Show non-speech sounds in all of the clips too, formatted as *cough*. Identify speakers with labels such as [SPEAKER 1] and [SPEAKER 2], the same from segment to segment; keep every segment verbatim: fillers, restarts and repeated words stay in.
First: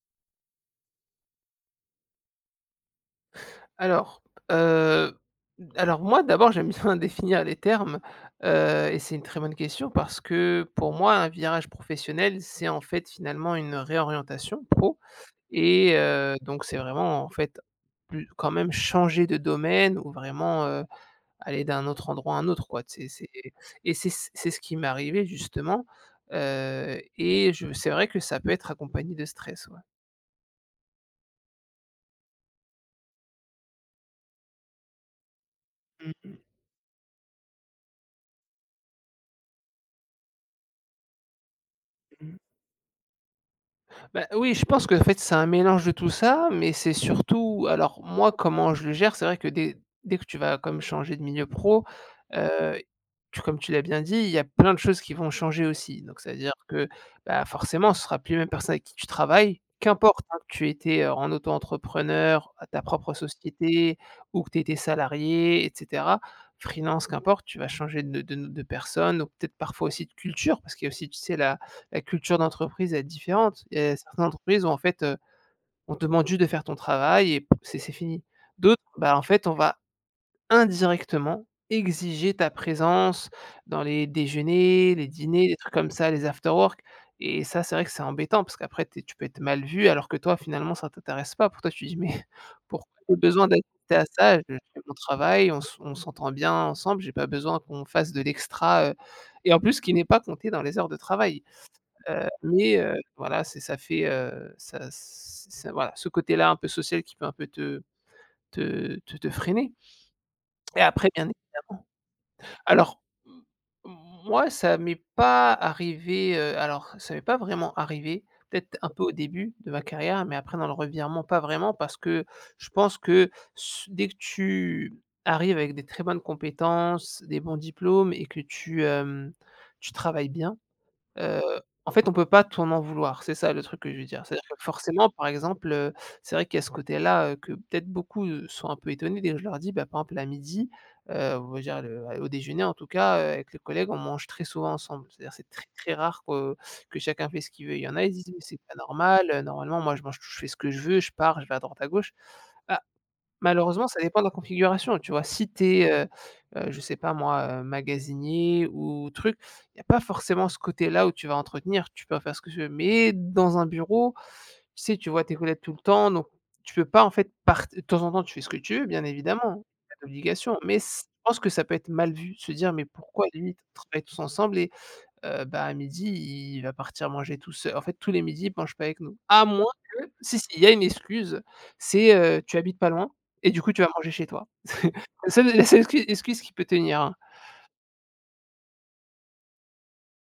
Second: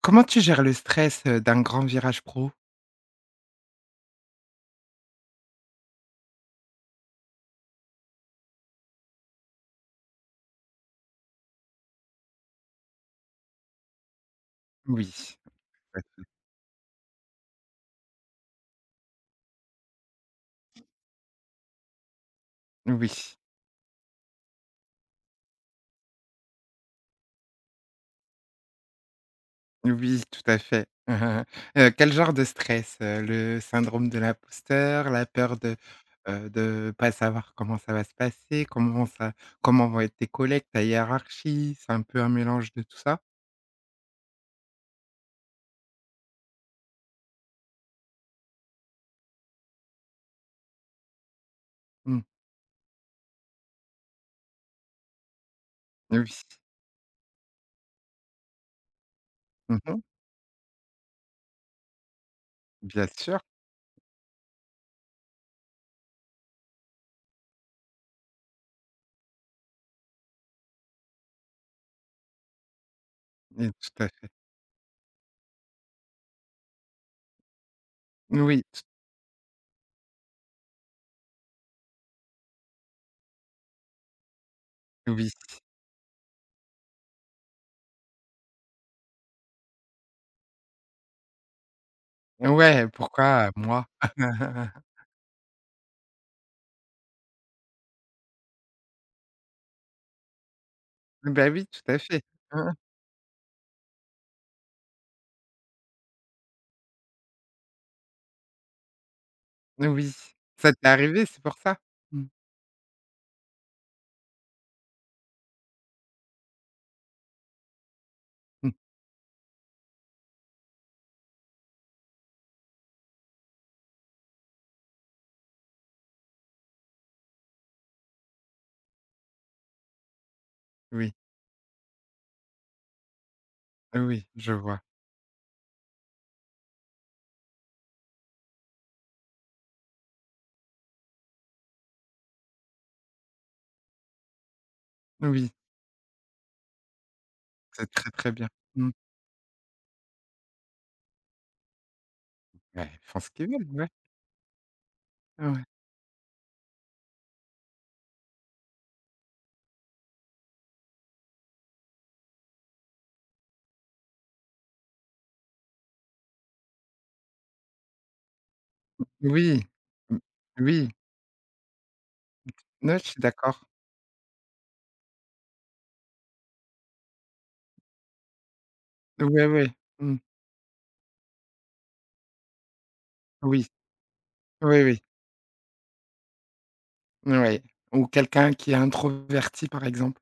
[SPEAKER 1] Comment tu gères le stress, heu, d'un grand virage pro?
[SPEAKER 2] Alors, heu, alors moi d'abord j'aime bien *laughs* définir les termes, heu et c'est une très bonne question parce que pour moi un virage professionnel c'est en fait finalement une réorientation pro
[SPEAKER 1] Oui,
[SPEAKER 2] et
[SPEAKER 1] en fait.
[SPEAKER 2] heu, donc c'est vraiment en fait plus quand même changer de domaine ou vraiment, heu, aller d'un autre endroit à un autre quoi. C'est c'est et c'est c'est ce qui m'est arrivé justement, heu et je c'est vrai que ça peut être accompagné de stress, ouais.
[SPEAKER 1] Oui, oui, tout à fait. *laughs* Mmh mmh. Quel genre de stress? Heu, le syndrome de l'imposteur, la peur de,
[SPEAKER 2] Mmh
[SPEAKER 1] heu, de pas savoir comment ça va se passer, comment ça comment vont être tes collègues, ta hiérarchie? C'est un peu un
[SPEAKER 2] mh.
[SPEAKER 1] mélange de tout ça?
[SPEAKER 2] Bah, oui, je pense que en fait, c'est un mélange de tout ça, mais c'est surtout alors moi, comment je le gère? C'est vrai que dès dès que tu vas comme changer de milieu pro,
[SPEAKER 1] Mmh,
[SPEAKER 2] heu, tu comme tu l'as bien dit, il y a plein de choses qui vont changer aussi. Donc c'est
[SPEAKER 1] oui.
[SPEAKER 2] à dire que, bah, forcément, ce sera plus les mêmes personnes avec qui tu travailles,
[SPEAKER 1] Mmh,
[SPEAKER 2] qu'importe, hein, que tu étais, heu, en auto-entrepreneur, à ta
[SPEAKER 1] bien
[SPEAKER 2] propre
[SPEAKER 1] sûr,
[SPEAKER 2] société ou que tu étais salarié et cetera. Freelance, qu'importe, tu vas changer de de de personne, ou peut-être parfois aussi de culture parce qu'il y a aussi, tu sais, la la culture d'entreprise est différente.
[SPEAKER 1] mmh,
[SPEAKER 2] Il y a
[SPEAKER 1] tout à
[SPEAKER 2] certaines
[SPEAKER 1] fait.
[SPEAKER 2] entreprises où en fait, heu, on te demande juste de faire ton travail et c'est c'est fini.
[SPEAKER 1] Oui,
[SPEAKER 2] D'autres,
[SPEAKER 1] t
[SPEAKER 2] bah, en fait, on va indirectement exiger ta présence dans les déjeuners, les
[SPEAKER 1] oui.
[SPEAKER 2] dîners, les trucs comme ça, les after work. Et ça, c'est vrai que c'est embêtant parce qu'après tu es tu peux être mal vu alors que toi, finalement, ça t'intéresse pas. Pour toi, tu dis: «Mais *laughs* pourquoi
[SPEAKER 1] Ouais,
[SPEAKER 2] j'ai besoin
[SPEAKER 1] pourquoi moi?
[SPEAKER 2] d'assister à ça? Je fais
[SPEAKER 1] *laughs*
[SPEAKER 2] mon travail, on s on s'entend bien ensemble, j'ai pas besoin qu'on fasse de l'extra», heu et en plus qui n'est pas compté dans les heures de travail.
[SPEAKER 1] Ben oui, tout à fait.
[SPEAKER 2] Heu,
[SPEAKER 1] Mmh.
[SPEAKER 2] mais heu, voilà, c'est ça fait, heu, ça c ça voilà, ce côté-là un peu social qui peut un peu te te te te freiner
[SPEAKER 1] Oui, ça
[SPEAKER 2] et
[SPEAKER 1] t'est
[SPEAKER 2] après bien
[SPEAKER 1] arrivé, c'est pour ça?
[SPEAKER 2] évidemment
[SPEAKER 1] Mmh
[SPEAKER 2] alors, m moi ça m'est pas arrivé, heu, alors ça m'est pas vraiment arrivé,
[SPEAKER 1] mh.
[SPEAKER 2] peut-être un peu au début de ma carrière, mais après dans le revirement, pas vraiment parce que je pense que s dès que tu arrives avec des très bonnes compétences, des bons diplômes et que tu, hem, tu travailles bien.
[SPEAKER 1] Oui,
[SPEAKER 2] Heu, en fait, on peut pas t'en en vouloir, c'est ça le truc que je veux dire.
[SPEAKER 1] oui,
[SPEAKER 2] C'est-à-dire
[SPEAKER 1] je
[SPEAKER 2] que
[SPEAKER 1] vois.
[SPEAKER 2] forcément, par exemple, heu, c'est vrai qu'il y a ce côté-là, heu, que peut-être beaucoup, heu, sont un peu étonnés dès que je leur dis, bah, par exemple à midi, heu, on va dire le au déjeuner en tout cas, heu, avec les collègues, on mange très souvent ensemble. C'est-à-dire c'est
[SPEAKER 1] Oui,
[SPEAKER 2] très, très rare que que chacun fait ce qu'il veut. Il y
[SPEAKER 1] c'est
[SPEAKER 2] en a,
[SPEAKER 1] très,
[SPEAKER 2] ils disent:
[SPEAKER 1] très
[SPEAKER 2] «Mais
[SPEAKER 1] bien.
[SPEAKER 2] c'est pas
[SPEAKER 1] Mmh.
[SPEAKER 2] normal, heu, normalement moi je mange je fais ce que je veux, je pars, je vais à droite à gauche».
[SPEAKER 1] Bah, ils font ce qu'ils veulent,
[SPEAKER 2] Malheureusement,
[SPEAKER 1] ouais.
[SPEAKER 2] ça dépend de la configuration, tu vois? Si
[SPEAKER 1] Ouais.
[SPEAKER 2] tu es, heu heu, je sais pas moi, heu, magasinier ou truc, il y a pas forcément ce côté-là où tu vas entretenir, tu peux faire ce que tu veux. Mais dans un bureau, tu sais, tu vois tes collègues tout le temps, donc tu peux pas en fait part de temps en temps, tu fais ce que tu veux bien évidemment,
[SPEAKER 1] Oui.
[SPEAKER 2] il pas
[SPEAKER 1] Mmh.
[SPEAKER 2] d'obligation, mais
[SPEAKER 1] Oui.
[SPEAKER 2] c je pense que ça peut être mal vu, se dire: «Mais
[SPEAKER 1] Ouais, je suis
[SPEAKER 2] pourquoi limite
[SPEAKER 1] d'accord.
[SPEAKER 2] on travaille tous ensemble» heu, bah, à midi, il va partir manger tout seul. En fait, tous les midis, il mange pas avec nous. À
[SPEAKER 1] Ouais,
[SPEAKER 2] moins
[SPEAKER 1] ouais.
[SPEAKER 2] que
[SPEAKER 1] Mmh.
[SPEAKER 2] si, si, il y a une excuse, c'est, heu, tu habites pas loin et du
[SPEAKER 1] Oui.
[SPEAKER 2] coup, tu vas manger chez toi.
[SPEAKER 1] Oui, oui.
[SPEAKER 2] La seule la seule excu excuse qui peut tenir, hein.
[SPEAKER 1] Ouais. Ou quelqu'un qui est introverti, par exemple.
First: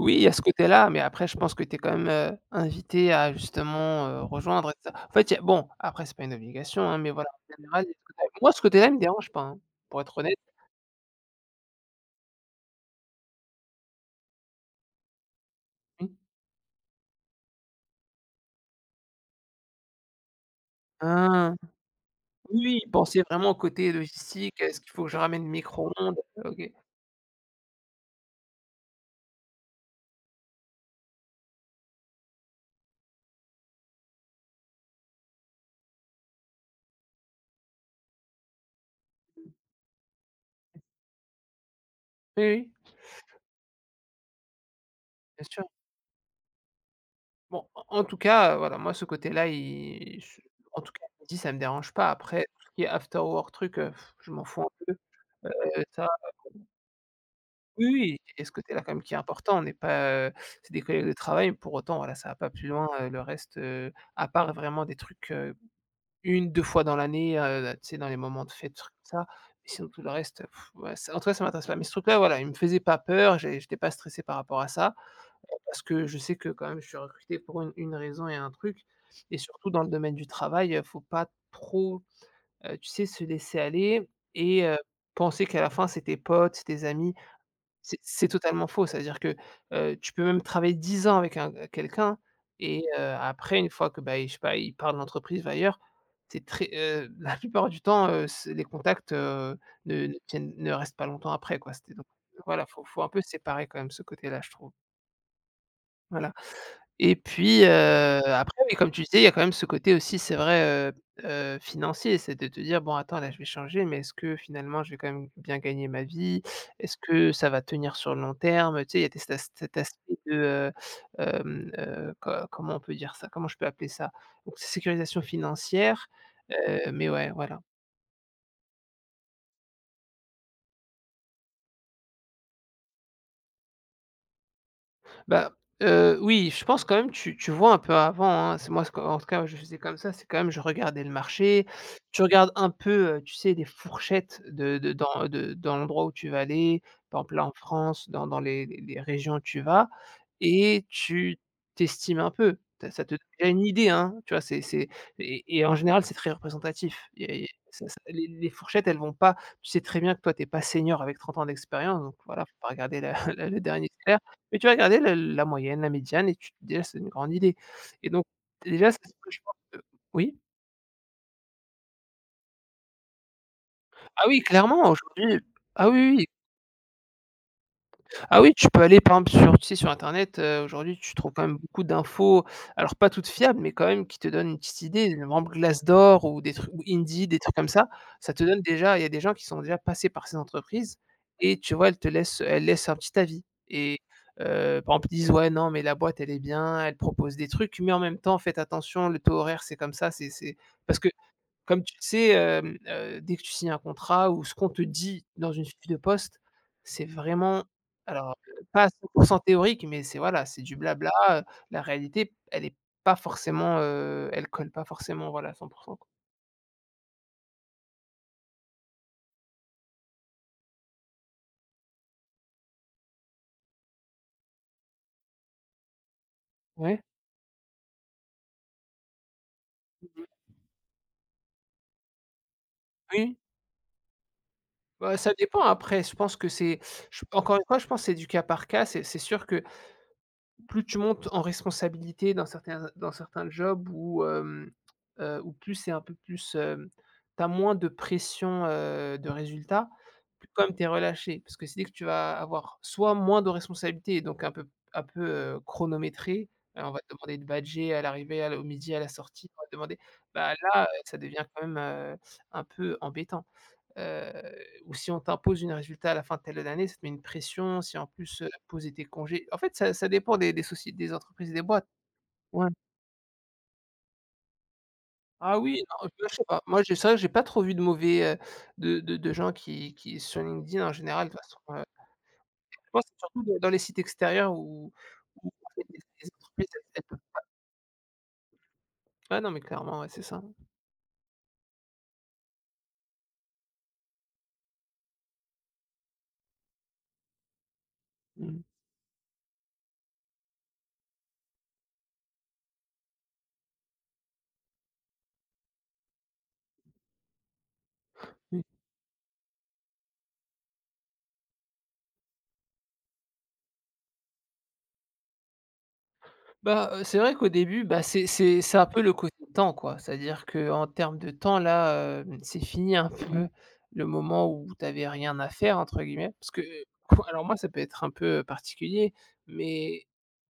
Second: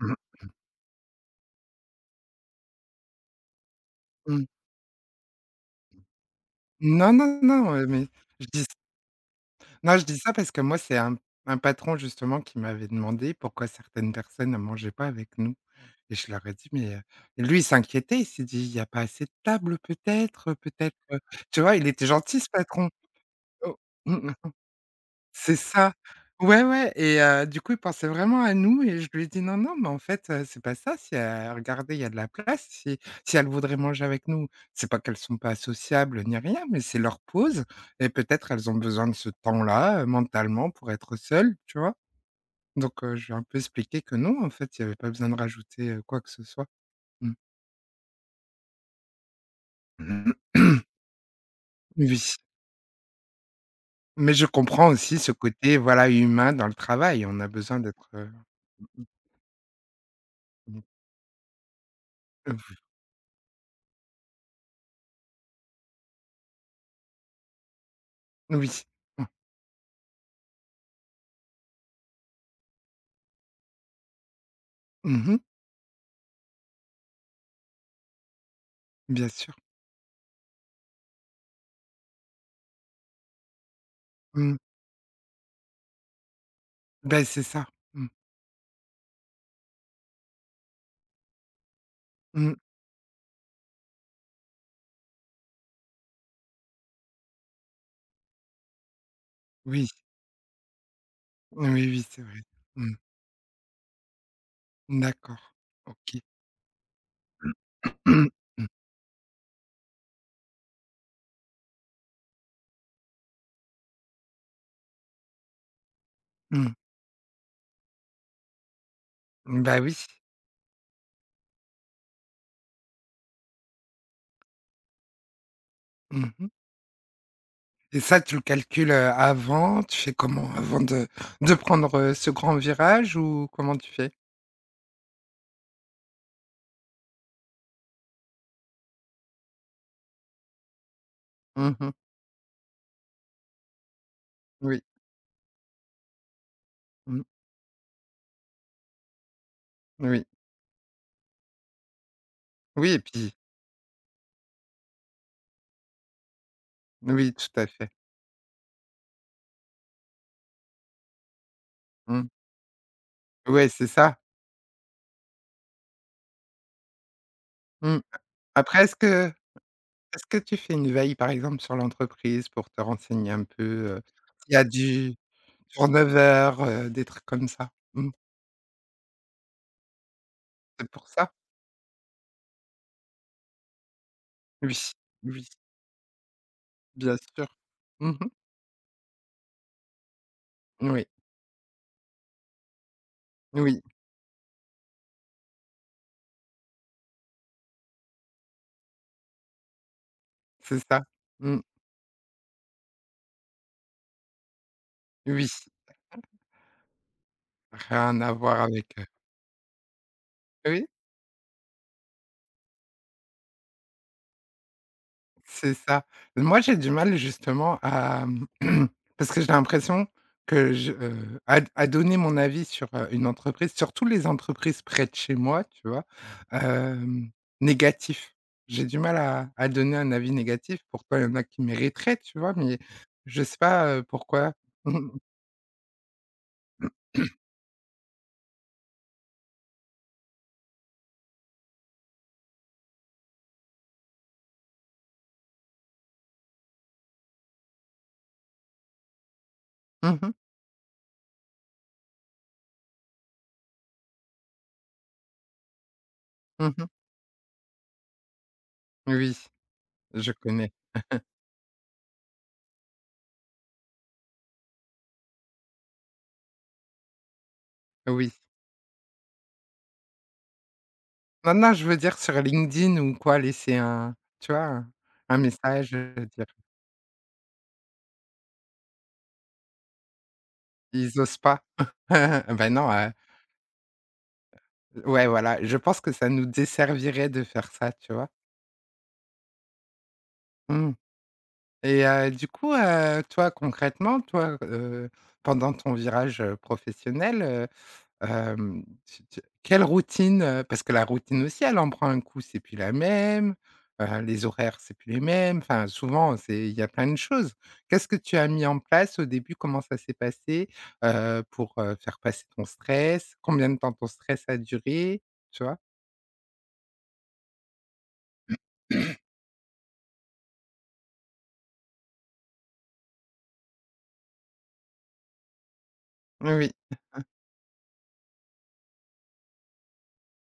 [SPEAKER 1] Mmh.
[SPEAKER 2] il y a ce côté-là, mais après, je pense que tu es quand même, heu, invité à justement, heu,
[SPEAKER 1] Mmh.
[SPEAKER 2] rejoindre et cetera. En fait, il y a bon, après, c'est pas une obligation, hein, mais
[SPEAKER 1] Non, non,
[SPEAKER 2] voilà, en
[SPEAKER 1] non, heu,
[SPEAKER 2] général, il y a ce
[SPEAKER 1] mais
[SPEAKER 2] côté-là.
[SPEAKER 1] je
[SPEAKER 2] Moi, ce
[SPEAKER 1] dis
[SPEAKER 2] côté-là, il me dérange pas, hein,
[SPEAKER 1] non,
[SPEAKER 2] pour
[SPEAKER 1] je
[SPEAKER 2] être
[SPEAKER 1] dis ça
[SPEAKER 2] honnête,
[SPEAKER 1] parce que moi, c'est un un patron justement qui m'avait demandé pourquoi certaines personnes ne mangeaient pas avec nous.
[SPEAKER 2] oui.
[SPEAKER 1] Et je leur ai dit: «Mais» heu, lui il s'inquiétait, il s'est dit: «Il y a pas assez de tables peut-être, heu, peut-être, heu»
[SPEAKER 2] Ah!
[SPEAKER 1] tu vois? Il était gentil ce
[SPEAKER 2] Oui,
[SPEAKER 1] patron.
[SPEAKER 2] penser vraiment au
[SPEAKER 1] Oh,
[SPEAKER 2] côté
[SPEAKER 1] mmh mh,
[SPEAKER 2] logistique, est-ce qu'il faut que je ramène le
[SPEAKER 1] c'est ça.
[SPEAKER 2] micro-ondes?
[SPEAKER 1] Ouais,
[SPEAKER 2] OK.
[SPEAKER 1] ouais et heu, du coup, il pensait vraiment à nous et je lui ai dit: «Non, non, mais en fait, heu, c'est pas ça, si heu, regardez, il y a de la place, si si elles voudraient manger avec nous, c'est pas qu'elles sont pas sociables ni rien, mais c'est leur pause et peut-être elles ont besoin de ce temps-là, heu, mentalement pour être seules», tu vois?
[SPEAKER 2] Oui, oui,
[SPEAKER 1] Donc heu, je lui ai un peu expliqué que non, en fait, il n'y avait pas besoin de
[SPEAKER 2] bien sûr.
[SPEAKER 1] rajouter, heu, quoi que ce soit. Mmh.
[SPEAKER 2] Bon, en en tout cas, heu, voilà, moi ce côté-là, il
[SPEAKER 1] Mhm.
[SPEAKER 2] je en
[SPEAKER 1] *clears throat*
[SPEAKER 2] tout cas, je me dis: «Ça me dérange pas».
[SPEAKER 1] Oui,
[SPEAKER 2] Après, tout ce qui est after work truc, heu, je
[SPEAKER 1] mais je
[SPEAKER 2] m'en fous un
[SPEAKER 1] comprends
[SPEAKER 2] peu,
[SPEAKER 1] aussi ce côté,
[SPEAKER 2] heu, ça
[SPEAKER 1] voilà, humain dans le travail. On a besoin
[SPEAKER 2] oui,
[SPEAKER 1] d'être,
[SPEAKER 2] oui,
[SPEAKER 1] heu,
[SPEAKER 2] il ce côté-là quand même qui est important. On n'est pas, heu, c'est
[SPEAKER 1] mmh,
[SPEAKER 2] des collègues de travail, mais pour autant, voilà, ça va pas plus loin, heu, le reste, heu, à part vraiment des trucs, heu, une à deux fois dans l'année, heu, tu sais, dans les moments de
[SPEAKER 1] euh, oui.
[SPEAKER 2] fête, trucs comme ça. Mais sinon tout le reste, pff, ouais, ça en tout cas, ça m'intéresse pas. Mais ce truc-là, voilà, il me faisait pas peur, j'ai j'étais pas stressé par rapport à ça,
[SPEAKER 1] Mmh.
[SPEAKER 2] parce que je sais que quand même je suis recruté pour une une raison et un truc
[SPEAKER 1] Bien
[SPEAKER 2] et
[SPEAKER 1] sûr.
[SPEAKER 2] surtout dans le domaine du travail, heu, faut pas trop, heu, tu sais, se laisser aller
[SPEAKER 1] Mmh.
[SPEAKER 2] et heu, penser qu'à la fin c'est tes potes, c'est tes amis.
[SPEAKER 1] Beh, c'est ça.
[SPEAKER 2] C'est
[SPEAKER 1] Mmh.
[SPEAKER 2] c'est totalement faux. C'est-à-dire que, heu, tu peux même travailler dix ans avec un quelqu'un
[SPEAKER 1] Mmh.
[SPEAKER 2] et heu, après une fois que, bah, il je sais pas, il part de l'entreprise, va ailleurs, c'est très, heu, *laughs* la plupart du temps, heu, ce les contacts, heu,
[SPEAKER 1] Oui.
[SPEAKER 2] ne ne tiennent ne restent pas longtemps après
[SPEAKER 1] Oui,
[SPEAKER 2] quoi. C'était
[SPEAKER 1] oui,
[SPEAKER 2] donc
[SPEAKER 1] c'est vrai.
[SPEAKER 2] voilà, faut
[SPEAKER 1] Mmh.
[SPEAKER 2] faut un peu séparer quand même ce côté-là, je trouve.
[SPEAKER 1] D'accord. OK.
[SPEAKER 2] Voilà. Et puis, heu,
[SPEAKER 1] Mmh.
[SPEAKER 2] après,
[SPEAKER 1] mmh,
[SPEAKER 2] oui, comme tu disais, il y a quand même ce côté aussi, c'est vrai, heu heu, financier. C'est de te dire: «Bon, attends, là, je vais changer, mais est-ce que finalement, je vais quand même bien gagner ma vie?
[SPEAKER 1] mmh,
[SPEAKER 2] Est-ce que ça va tenir sur le long terme?» Tu sais, il y a des cet as cet
[SPEAKER 1] Bah, oui.
[SPEAKER 2] aspect de, heu, hem, heu, co comment on peut dire ça? Comment je peux appeler ça? Donc sécurisation financière,
[SPEAKER 1] Mmh.
[SPEAKER 2] heu, mais ouais, voilà.
[SPEAKER 1] Et ça, tu le calcules, heu, avant? Tu fais comment avant de de prendre, heu, ce grand virage ou comment tu fais?
[SPEAKER 2] Bah, heu, oui, je pense quand même tu tu vois un peu avant, hein. C'est moi ce que en tout cas je faisais comme ça, c'est quand même je regardais le marché,
[SPEAKER 1] Mmh.
[SPEAKER 2] tu regardes un peu, heu, tu sais, les fourchettes de
[SPEAKER 1] Oui.
[SPEAKER 2] de dans de dans l'endroit où tu vas aller. Par
[SPEAKER 1] Mmh.
[SPEAKER 2] exemple, là, en France, dans dans les les les régions où tu vas
[SPEAKER 1] Oui.
[SPEAKER 2] et tu t'estimes un peu. Tu
[SPEAKER 1] Oui et
[SPEAKER 2] Ça te donne
[SPEAKER 1] puis
[SPEAKER 2] déjà une idée, hein, tu vois? C'est c'est et et en général, c'est très représentatif. Il
[SPEAKER 1] oui,
[SPEAKER 2] y a il y
[SPEAKER 1] tout
[SPEAKER 2] a
[SPEAKER 1] à
[SPEAKER 2] ça
[SPEAKER 1] fait.
[SPEAKER 2] ça les les fourchettes, elles vont pas tu sais très bien que toi, t'es pas senior avec trente ans d'expérience, donc
[SPEAKER 1] Mmh.
[SPEAKER 2] voilà, faut pas regarder la *laughs* la le
[SPEAKER 1] Ouais, c'est
[SPEAKER 2] dernier
[SPEAKER 1] ça.
[SPEAKER 2] salaire. Mais tu vas regarder le la moyenne, la médiane et tu te dis: «Ah, c'est une grande idée»
[SPEAKER 1] Mmh.
[SPEAKER 2] et donc
[SPEAKER 1] Après,
[SPEAKER 2] déjà,
[SPEAKER 1] est-ce
[SPEAKER 2] c'est ce
[SPEAKER 1] que
[SPEAKER 2] que je pense, heu
[SPEAKER 1] est-ce que
[SPEAKER 2] oui?
[SPEAKER 1] tu fais une veille, par exemple, sur l'entreprise pour te renseigner un peu, heu,
[SPEAKER 2] Ah oui,
[SPEAKER 1] s'il y a
[SPEAKER 2] clairement,
[SPEAKER 1] du
[SPEAKER 2] aujourd'hui ah oui, oui.
[SPEAKER 1] turnover, heu, des trucs comme ça? Mmh,
[SPEAKER 2] Ah oui, tu peux aller par exemple sur tu sais sur internet, heu,
[SPEAKER 1] c'est
[SPEAKER 2] aujourd'hui
[SPEAKER 1] pour
[SPEAKER 2] tu
[SPEAKER 1] ça?
[SPEAKER 2] trouves quand même beaucoup d'infos, alors pas toutes fiables, mais quand même qui te donnent une
[SPEAKER 1] Oui,
[SPEAKER 2] petite idée. Par
[SPEAKER 1] oui,
[SPEAKER 2] exemple Glassdoor ou des trucs ou
[SPEAKER 1] bien
[SPEAKER 2] Indeed, des
[SPEAKER 1] sûr.
[SPEAKER 2] trucs comme ça.
[SPEAKER 1] Mmh.
[SPEAKER 2] Ça te donne déjà il y a des gens qui sont déjà passés par ces entreprises
[SPEAKER 1] Oui,
[SPEAKER 2] et tu vois, elles te laissent elles laissent un petit avis
[SPEAKER 1] oui,
[SPEAKER 2] et heu, par exemple, ils disent: «Ouais, non, mais la boîte elle est bien, elle propose des trucs, mais en même temps faites attention, le taux horaire c'est comme ça, c'est c'est»
[SPEAKER 1] c'est
[SPEAKER 2] parce
[SPEAKER 1] ça.
[SPEAKER 2] que
[SPEAKER 1] Mmh,
[SPEAKER 2] comme tu le sais, hem, heu, dès que tu signes un contrat ou ce qu'on te dit
[SPEAKER 1] oui,
[SPEAKER 2] dans une fiche de poste, c'est vraiment
[SPEAKER 1] rien à
[SPEAKER 2] alors,
[SPEAKER 1] voir
[SPEAKER 2] heu, pas à cent
[SPEAKER 1] avec, heu
[SPEAKER 2] pour cent théorique, mais c'est voilà, c'est du
[SPEAKER 1] oui?
[SPEAKER 2] blabla, heu, la réalité, elle est pas forcément, heu, elle colle pas forcément, voilà, à cent
[SPEAKER 1] C'est
[SPEAKER 2] pour cent,
[SPEAKER 1] ça.
[SPEAKER 2] quoi.
[SPEAKER 1] Moi, j'ai du mal justement à *clears throat* parce que j'ai l'impression que je, heu, à à donner mon avis sur, heu, une entreprise, surtout les entreprises près de chez moi, tu vois?
[SPEAKER 2] Ouais.
[SPEAKER 1] Hem, négatif. J'ai du mal à à donner un
[SPEAKER 2] Mmh.
[SPEAKER 1] avis négatif. Pourtant, il y en a qui mériteraient, tu vois? Mais
[SPEAKER 2] Oui,
[SPEAKER 1] je sais pas, heu, pourquoi.
[SPEAKER 2] bah,
[SPEAKER 1] *laughs*
[SPEAKER 2] ça dépend après, je pense que c'est je encore une fois, je pense que c'est du cas par cas. C'est c'est sûr que plus tu montes en responsabilité dans certains dans certains jobs où, hem, heu, où plus c'est un peu plus, hem, tu moins de pression, heu, de résultats
[SPEAKER 1] Mmh mh. Mmh.
[SPEAKER 2] plus quand même tu relâché. Parce que c'est dès que tu vas avoir soit moins de responsabilités, donc un peu un peu, heu, chronométré,
[SPEAKER 1] Mmh
[SPEAKER 2] heu,
[SPEAKER 1] mmh.
[SPEAKER 2] on va te demander de badger à l'arrivée, à l au midi, à la
[SPEAKER 1] Oui,
[SPEAKER 2] sortie, on va te demander,
[SPEAKER 1] je
[SPEAKER 2] bah,
[SPEAKER 1] connais.
[SPEAKER 2] là, heu, ça devient quand même, heu, un peu embêtant. Heu, ou si on t'impose un résultat à la fin de telle année, ça te met une pression. Si en
[SPEAKER 1] Oui.
[SPEAKER 2] plus, heu, poser tes congés en fait, ça ça dépend des des soci des entreprises
[SPEAKER 1] Non,
[SPEAKER 2] et des
[SPEAKER 1] non, je
[SPEAKER 2] boîtes.
[SPEAKER 1] veux dire sur
[SPEAKER 2] Ouais.
[SPEAKER 1] LinkedIn ou quoi, laisser un, tu vois, un un
[SPEAKER 2] Ah oui,
[SPEAKER 1] message,
[SPEAKER 2] non,
[SPEAKER 1] heu,
[SPEAKER 2] je sais
[SPEAKER 1] dire.
[SPEAKER 2] pas. Moi, j'ai c'est vrai que j'ai pas trop vu de mauvais, heu, de de de gens qui qui sur LinkedIn en
[SPEAKER 1] Ils
[SPEAKER 2] général, de
[SPEAKER 1] osent
[SPEAKER 2] toute façon,
[SPEAKER 1] pas.
[SPEAKER 2] heu,
[SPEAKER 1] *laughs* Ben,
[SPEAKER 2] je
[SPEAKER 1] non,
[SPEAKER 2] pense que
[SPEAKER 1] heu,
[SPEAKER 2] c'est surtout dans dans les sites extérieurs où
[SPEAKER 1] ouais,
[SPEAKER 2] où
[SPEAKER 1] voilà,
[SPEAKER 2] en
[SPEAKER 1] je
[SPEAKER 2] fait les
[SPEAKER 1] pense que ça
[SPEAKER 2] les
[SPEAKER 1] nous
[SPEAKER 2] entreprises elles elles peuvent
[SPEAKER 1] desservirait de faire ça, tu vois?
[SPEAKER 2] ouais, non, mais clairement, ouais, c'est ça.
[SPEAKER 1] Mmh. Et heu, du coup, heu, toi, concrètement, toi, heu, pendant ton virage, heu, professionnel.
[SPEAKER 2] Mmh.
[SPEAKER 1] Hem, tu tu quelle routine, heu, parce que la routine aussi, elle en prend un coup, c'est plus la même, heu, les horaires, c'est plus les mêmes, enfin, souvent, c'est il y a plein de choses. Qu'est-ce que tu as mis en place au début? Comment ça s'est passé, heu, pour, heu, faire passer ton stress? Combien de temps ton stress a duré? Tu vois?
[SPEAKER 2] Bah, heu, c'est vrai qu'au début, bah, c'est c'est c'est un peu le côté temps, quoi. C'est-à-dire qu'en termes de temps, là, hem, c'est fini un peu le moment où tu avais «rien à faire» entre guillemets. Parce que,
[SPEAKER 1] Oui.
[SPEAKER 2] *laughs* alors moi, ça peut être un peu particulier, mais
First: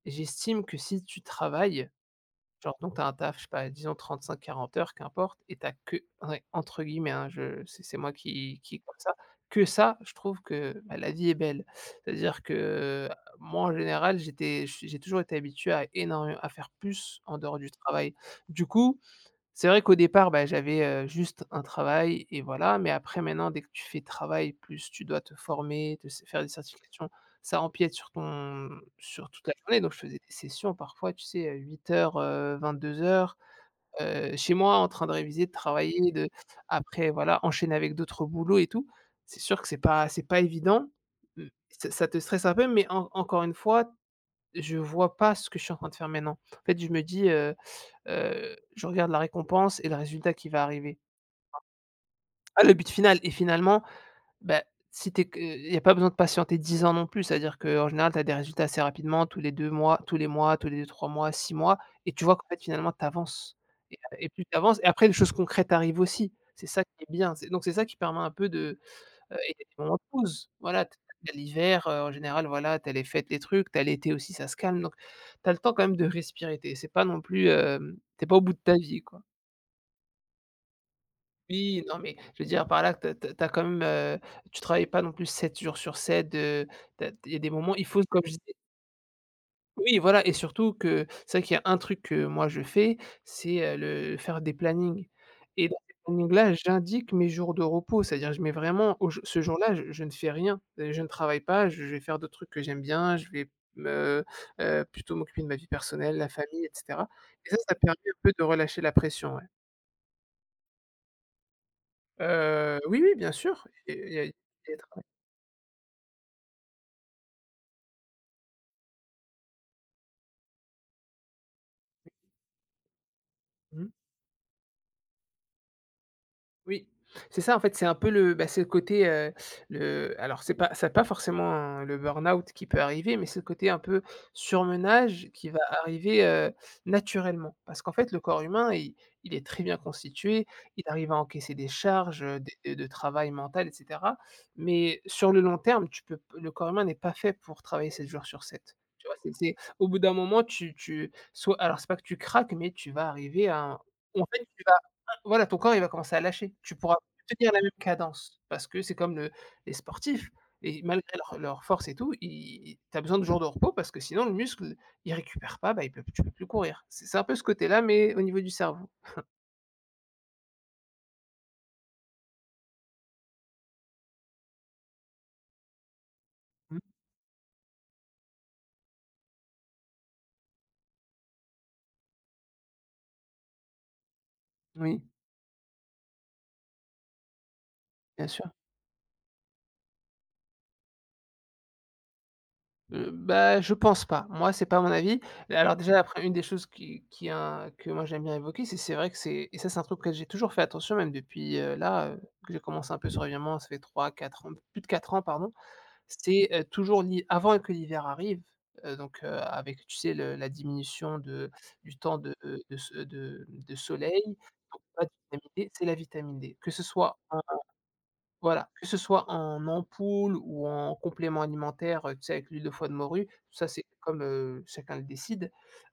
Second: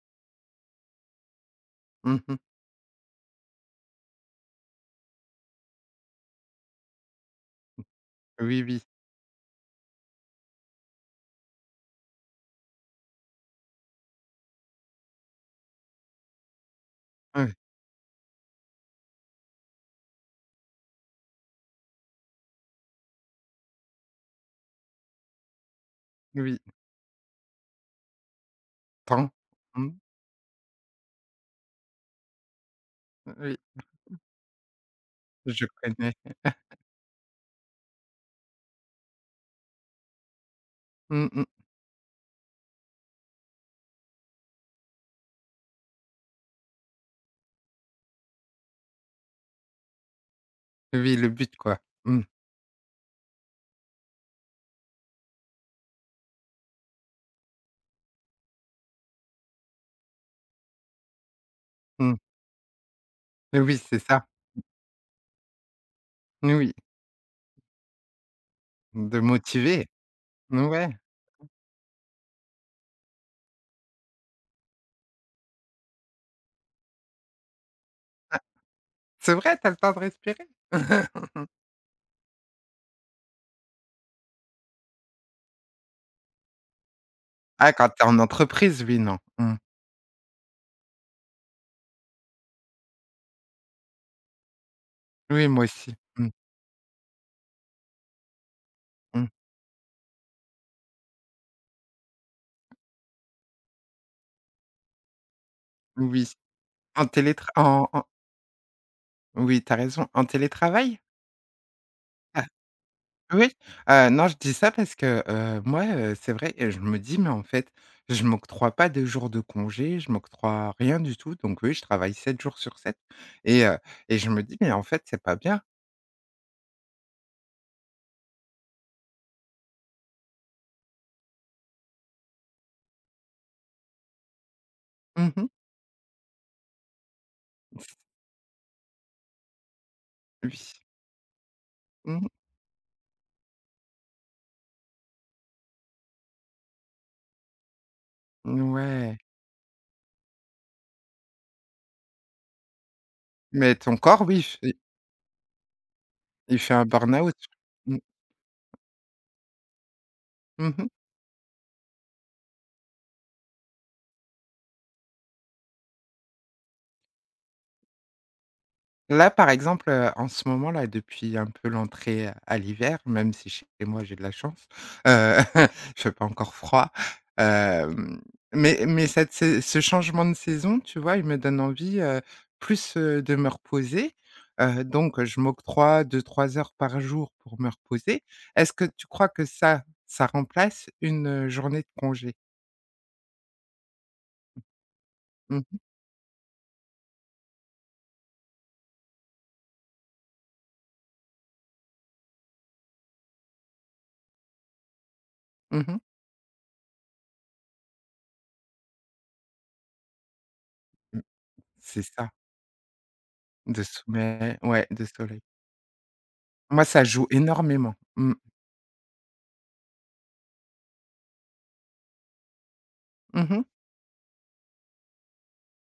[SPEAKER 2] j'estime que si tu travailles,
[SPEAKER 1] Mmh mh.
[SPEAKER 2] genre, donc tu as un taf, je sais pas, disons trente cinq quarante heures, qu'importe, et tu as que ouais, entre guillemets, hein, je c'est c'est moi qui
[SPEAKER 1] Oui,
[SPEAKER 2] qui est
[SPEAKER 1] oui.
[SPEAKER 2] comme ça, que ça, je trouve que, bah, la vie est belle. C'est-à-dire que moi, en général, j'étais j'ai toujours été habitué à énormément à faire plus en dehors du travail. Du coup c'est vrai qu'au départ, bah, j'avais, heu, juste un travail et voilà, mais après maintenant dès que tu fais travail plus tu dois te former, te c faire des
[SPEAKER 1] Oui, oui.
[SPEAKER 2] certifications, ça empiète sur ton sur
[SPEAKER 1] Temps.
[SPEAKER 2] toute la journée donc
[SPEAKER 1] Mmh.
[SPEAKER 2] je faisais des sessions parfois, tu sais, heu, huit heures, heu, vingt-deux heures,
[SPEAKER 1] Oui,
[SPEAKER 2] heu, chez moi en train de réviser, de
[SPEAKER 1] je
[SPEAKER 2] travailler,
[SPEAKER 1] connais.
[SPEAKER 2] de après voilà, enchaîner avec d'autres boulots et tout. C'est sûr que c'est pas c'est pas évident,
[SPEAKER 1] Mmh mh.
[SPEAKER 2] mmh, ça ça te stresse un peu mais en encore une fois, je vois pas ce que je suis en train de faire maintenant. En fait, je me dis, heu, je regarde la récompense et le résultat qui va arriver.
[SPEAKER 1] Oui, le but, quoi. Mmh.
[SPEAKER 2] Ah, le but final et finalement, bah, si tu que il y a pas besoin de patienter dix ans non plus, c'est-à-dire qu'en général, tu as des résultats assez rapidement, tous les deux mois, tous les mois, tous les deux, trois mois, six mois, et
[SPEAKER 1] Mmh.
[SPEAKER 2] tu vois qu'en fait, finalement, tu avances
[SPEAKER 1] Oui, c'est
[SPEAKER 2] et
[SPEAKER 1] ça.
[SPEAKER 2] et plus tu avances et après les choses concrètes arrivent aussi. C'est
[SPEAKER 1] Oui,
[SPEAKER 2] ça qui est bien, c'est donc c'est ça qui permet un peu de,
[SPEAKER 1] de
[SPEAKER 2] heu et des
[SPEAKER 1] motiver.
[SPEAKER 2] moments de pause. Voilà,
[SPEAKER 1] Ouais.
[SPEAKER 2] tu l'hiver, heu, en général, voilà, t'as les fêtes, les trucs, t'as l'été aussi, ça se calme donc t'as le temps quand même de respirer. T'es c'est pas non plus, hem, tu pas au bout de ta vie, quoi.
[SPEAKER 1] C'est vrai, t'as le temps de respirer? *laughs*
[SPEAKER 2] Oui, non, mais je veux dire par là que tu as quand même, heu, tu travailles pas non plus sept jours sur sept, il y a des
[SPEAKER 1] Ah,
[SPEAKER 2] moments, il
[SPEAKER 1] quand
[SPEAKER 2] faut
[SPEAKER 1] t'es en
[SPEAKER 2] comme je disais
[SPEAKER 1] entreprise, oui, non. Mmh.
[SPEAKER 2] oui, voilà, et surtout que c'est vrai qu'il y a un truc que moi je fais, c'est, heu, le faire des plannings
[SPEAKER 1] Oui, moi
[SPEAKER 2] et dans
[SPEAKER 1] aussi.
[SPEAKER 2] ces
[SPEAKER 1] Mmh,
[SPEAKER 2] plannings-là, j'indique mes jours de repos. C'est-à-dire je mets vraiment au
[SPEAKER 1] mmh.
[SPEAKER 2] ce jour-là, je je ne fais rien, heu, je ne travaille pas, je je vais faire d'autres trucs que j'aime bien, je vais me, heu, plutôt m'occuper de ma vie personnelle, la
[SPEAKER 1] Oui.
[SPEAKER 2] famille et
[SPEAKER 1] En
[SPEAKER 2] cetera,
[SPEAKER 1] télétra
[SPEAKER 2] et ça, ça
[SPEAKER 1] en
[SPEAKER 2] permet
[SPEAKER 1] en
[SPEAKER 2] un peu de relâcher la pression, ouais.
[SPEAKER 1] oui, t'as raison, en télétravail? Ah,
[SPEAKER 2] Heu, oui, oui, bien
[SPEAKER 1] oui.
[SPEAKER 2] sûr, et
[SPEAKER 1] Heu,
[SPEAKER 2] il y a
[SPEAKER 1] non,
[SPEAKER 2] du
[SPEAKER 1] je dis ça parce
[SPEAKER 2] télétravail.
[SPEAKER 1] que, heu, moi, heu, c'est vrai, et je me dis: «Mais en fait, je m'octroie pas de jours de congé, je m'octroie rien du tout». Donc oui, je travaille sept jours sur sept et heu
[SPEAKER 2] Mmh.
[SPEAKER 1] et je me dis: «Mais en fait, c'est pas bien».
[SPEAKER 2] Oui, c'est ça en fait, c'est un peu le bah, c'est le côté, heu, le alors c'est pas c'est pas forcément hein, le burn-out qui peut arriver, mais c'est le côté un peu surmenage
[SPEAKER 1] Mmh.
[SPEAKER 2] qui va arriver, heu, naturellement. Parce qu'en fait, le corps humain, il il est très bien constitué,
[SPEAKER 1] Oui.
[SPEAKER 2] il arrive à encaisser des charges,
[SPEAKER 1] Mmh.
[SPEAKER 2] heu, des de travail mental et cetera. Mais sur le long terme, tu peux le corps humain n'est pas fait pour travailler sept jours sur sept. Tu vois?
[SPEAKER 1] Ouais.
[SPEAKER 2] C'est c'est au bout d'un moment, tu tu soit alors c'est pas que tu craques, mais tu vas arriver à
[SPEAKER 1] Mais
[SPEAKER 2] un
[SPEAKER 1] ton corps,
[SPEAKER 2] en
[SPEAKER 1] oui,
[SPEAKER 2] fait, tu
[SPEAKER 1] il
[SPEAKER 2] vas
[SPEAKER 1] fait
[SPEAKER 2] voilà, ton corps, il va commencer à lâcher.
[SPEAKER 1] il fait
[SPEAKER 2] Tu
[SPEAKER 1] un
[SPEAKER 2] pourras
[SPEAKER 1] burn-out.
[SPEAKER 2] plus tenir la même
[SPEAKER 1] Mmh.
[SPEAKER 2] cadence parce que c'est comme le les sportifs et
[SPEAKER 1] Mmh.
[SPEAKER 2] malgré leur leur force et tout, ils tu as besoin de jours de repos parce que sinon le muscle, il récupère pas, bah, il peut tu peux plus courir. C'est c'est un peu ce côté-là, mais au niveau du cerveau.
[SPEAKER 1] Là, par exemple, heu, en ce moment là, depuis un peu l'entrée à l'hiver, même si chez moi j'ai de la chance, heu, il fait *laughs* pas encore
[SPEAKER 2] Mmh,
[SPEAKER 1] froid, hem, mais mais cette sai ce changement de saison, tu vois, il me donne envie, heu, plus, heu, de me reposer, heu,
[SPEAKER 2] oui,
[SPEAKER 1] donc je m'octroie deux trois heures par jour pour me reposer.
[SPEAKER 2] bien sûr.
[SPEAKER 1] Est-ce que tu crois que ça, ça remplace une, heu, journée de congé?
[SPEAKER 2] Heu, bah, je pense pas. Moi, c'est pas mon avis.
[SPEAKER 1] Mmh
[SPEAKER 2] Alors
[SPEAKER 1] mh.
[SPEAKER 2] déjà, après une des choses qui qui a que moi j'aime bien évoquer, c'est c'est vrai que c'est et ça, c'est un truc que j'ai toujours fait attention, même depuis, heu, là, heu, que j'ai commencé un peu sur ça fait trois, quatre ans, plus de quatre ans, pardon.
[SPEAKER 1] Mmh.
[SPEAKER 2] C'est, heu, toujours l'hi avant que l'hiver arrive, heu, donc, heu, avec tu sais le la diminution de du
[SPEAKER 1] C'est
[SPEAKER 2] temps
[SPEAKER 1] ça,
[SPEAKER 2] de de se de de
[SPEAKER 1] de
[SPEAKER 2] soleil,
[SPEAKER 1] sommeil,
[SPEAKER 2] donc
[SPEAKER 1] ouais, de
[SPEAKER 2] pas de
[SPEAKER 1] soleil.
[SPEAKER 2] vitamine D, c'est la vitamine D. Que ce
[SPEAKER 1] Moi, ça
[SPEAKER 2] soit
[SPEAKER 1] joue
[SPEAKER 2] en
[SPEAKER 1] énormément. Mmh.
[SPEAKER 2] voilà, que ce soit en ampoule ou en complément alimentaire, heu, tu sais avec l'huile de foie de morue,
[SPEAKER 1] Mmh.
[SPEAKER 2] ça c'est comme, heu, chacun le décide.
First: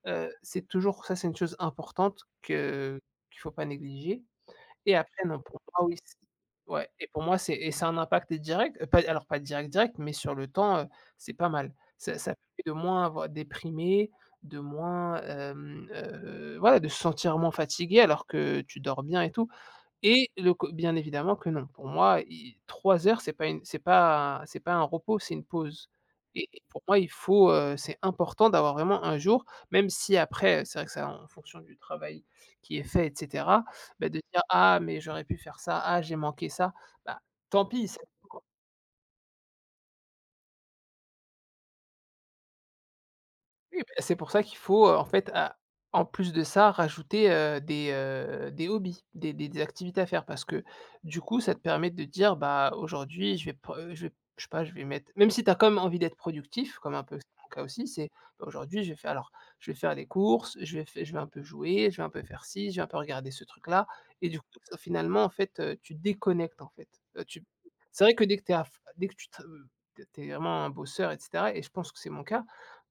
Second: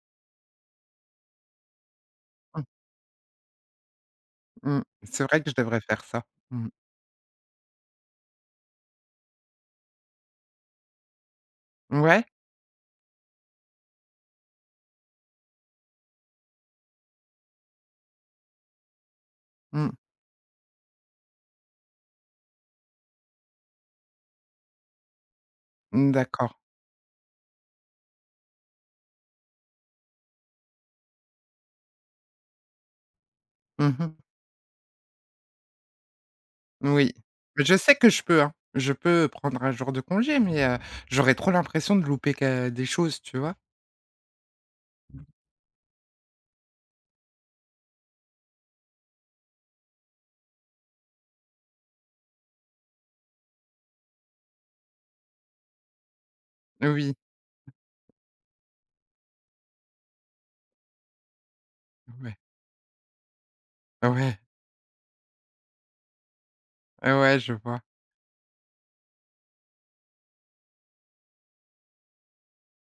[SPEAKER 2] Heu, c'est toujours ça c'est une chose importante
[SPEAKER 1] Mmh.
[SPEAKER 2] que qu'il faut pas négliger,
[SPEAKER 1] Mmh.
[SPEAKER 2] et
[SPEAKER 1] C'est
[SPEAKER 2] après, non,
[SPEAKER 1] vrai que je
[SPEAKER 2] pour
[SPEAKER 1] devrais
[SPEAKER 2] moi, oui,
[SPEAKER 1] faire
[SPEAKER 2] c
[SPEAKER 1] ça. Mmh.
[SPEAKER 2] ouais, et pour moi, c'est et ça a un impact direct, heu, pas alors pas direct, direct, mais sur le temps, heu, c'est pas mal. Ça
[SPEAKER 1] Ouais?
[SPEAKER 2] ça permet de moins avoir déprimé, de moins, hem, heu, voilà, de se sentir moins fatigué alors que tu dors bien et tout.
[SPEAKER 1] Mmh.
[SPEAKER 2] Et le co bien évidemment que non. Pour moi, i trois heures, c'est pas une c'est pas c'est pas un repos, c'est une pause,
[SPEAKER 1] Mmh,
[SPEAKER 2] et
[SPEAKER 1] d'accord.
[SPEAKER 2] et pour moi, il faut, heu, c'est important d'avoir vraiment un jour, même si après, c'est vrai que ça en fonction du travail qui est fait et cetera,
[SPEAKER 1] Mmh
[SPEAKER 2] bah,
[SPEAKER 1] mh.
[SPEAKER 2] de dire: «Ah mais j'aurais pu faire ça, ah j'ai manqué ça».
[SPEAKER 1] Oui.
[SPEAKER 2] Bah,
[SPEAKER 1] Mais
[SPEAKER 2] tant
[SPEAKER 1] je
[SPEAKER 2] pis.
[SPEAKER 1] sais que je peux, hein. Je peux prendre un jour de congé, mais heu, j'aurais trop l'impression de louper que des choses, tu vois?
[SPEAKER 2] Oui, bah, c'est pour ça qu'il faut, heu, en fait, à en plus de ça, rajouter, heu, des, heu, des hobbies, des des des activités à faire parce que, du coup, ça te permet de dire: «Bah, aujourd'hui, je vais pr heu, je vais je sais pas, je vais mettre» même si tu as quand même envie d'être productif, comme un
[SPEAKER 1] Oui.
[SPEAKER 2] peu c'est mon cas aussi, c'est: «Bah, aujourd'hui, je vais faire alors, je vais faire les courses, je vais fai je vais un peu jouer, je vais un peu
[SPEAKER 1] Ouais.
[SPEAKER 2] faire ci, je vais un peu regarder ce truc-là», et
[SPEAKER 1] Ouais.
[SPEAKER 2] du coup, ça finalement, en fait, heu, tu déconnectes, en fait. Heu,
[SPEAKER 1] Ouais,
[SPEAKER 2] tu
[SPEAKER 1] je vois.
[SPEAKER 2] c'est vrai que dès que t'es à f dès que tu te, heu, tu es vraiment un bosseur et cetera, et je pense que c'est mon cas,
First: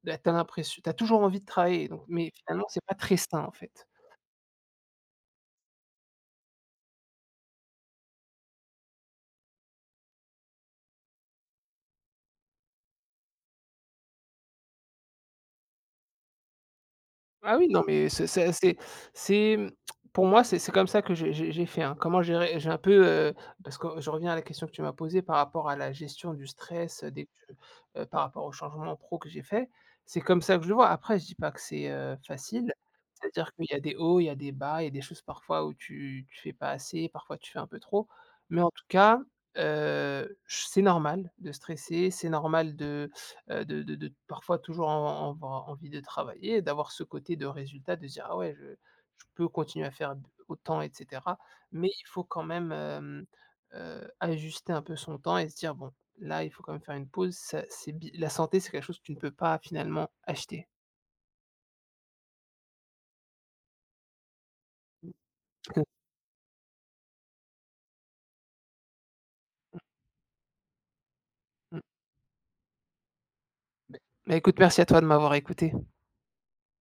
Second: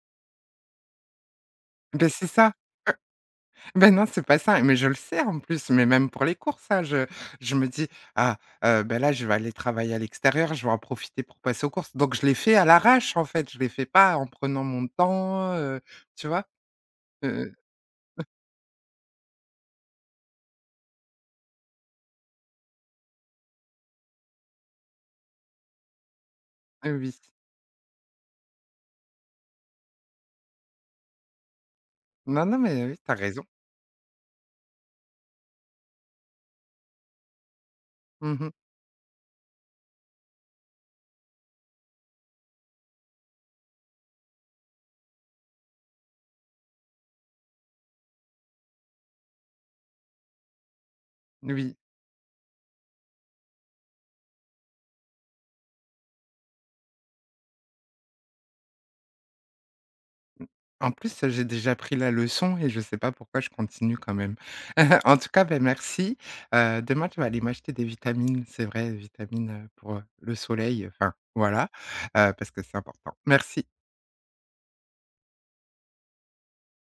[SPEAKER 2] bah, tu l'impression tu toujours envie de travailler donc
[SPEAKER 1] Beh, c'est
[SPEAKER 2] mais
[SPEAKER 1] ça.
[SPEAKER 2] finalement c'est pas très sain, en fait.
[SPEAKER 1] Beh, non, c'est pas ça, mais je le sais en plus, mais même pour les courses, hein, je je me dis: «Ah, heu, beh, là, je vais aller travailler à l'extérieur, je vais en profiter pour passer aux courses». Donc je les fais à l'arrache, en fait, je les fais pas en prenant mon temps, heu, tu vois? Heu
[SPEAKER 2] Ah oui, non, mais c'est c'est c'est c'est, mmh, pour moi, c'est c'est comme ça que j'ai j'ai j'ai fait, hein. Comment gérer j'ai un peu, heu, parce que je reviens à la question que tu m'as posée par rapport à la gestion du
[SPEAKER 1] Eh
[SPEAKER 2] stress, heu,
[SPEAKER 1] oui.
[SPEAKER 2] dès que, par rapport aux changements pro que j'ai fait. C'est comme ça que je le vois. Après je dis pas que c'est, heu,
[SPEAKER 1] Non, non,
[SPEAKER 2] facile.
[SPEAKER 1] mais oui, t'as raison.
[SPEAKER 2] C'est-à-dire qu'il y a des hauts, il y a des bas, il y a des choses parfois où tu tu fais pas assez, parfois tu fais un peu trop.
[SPEAKER 1] Mmh.
[SPEAKER 2] Mais en tout cas, heu, c'est normal de stresser, c'est normal de heu, de de de parfois toujours en en en envie de travailler et d'avoir ce côté de résultat, de se dire: «Ah ouais, je je peux continuer à faire autant et cetera».
[SPEAKER 1] Oui.
[SPEAKER 2] Mais il faut quand même, hem, heu, ajuster un peu son temps et se dire: «Bon, là, il faut quand même faire une pause». Ça c'est bi la santé, c'est quelque chose que tu ne peux pas finalement acheter.
[SPEAKER 1] En plus, j'ai déjà pris la leçon et je sais pas pourquoi je continue quand même. *laughs* En tout cas, ben
[SPEAKER 2] *laughs*
[SPEAKER 1] merci. Heu, demain, je vais aller m'acheter des vitamines, c'est vrai, vitamines, heu, pour, heu, le soleil, enfin, voilà,
[SPEAKER 2] Mmh.
[SPEAKER 1] heu, parce que c'est important. Merci.
[SPEAKER 2] Bah, écoute, merci à toi de m'avoir écouté.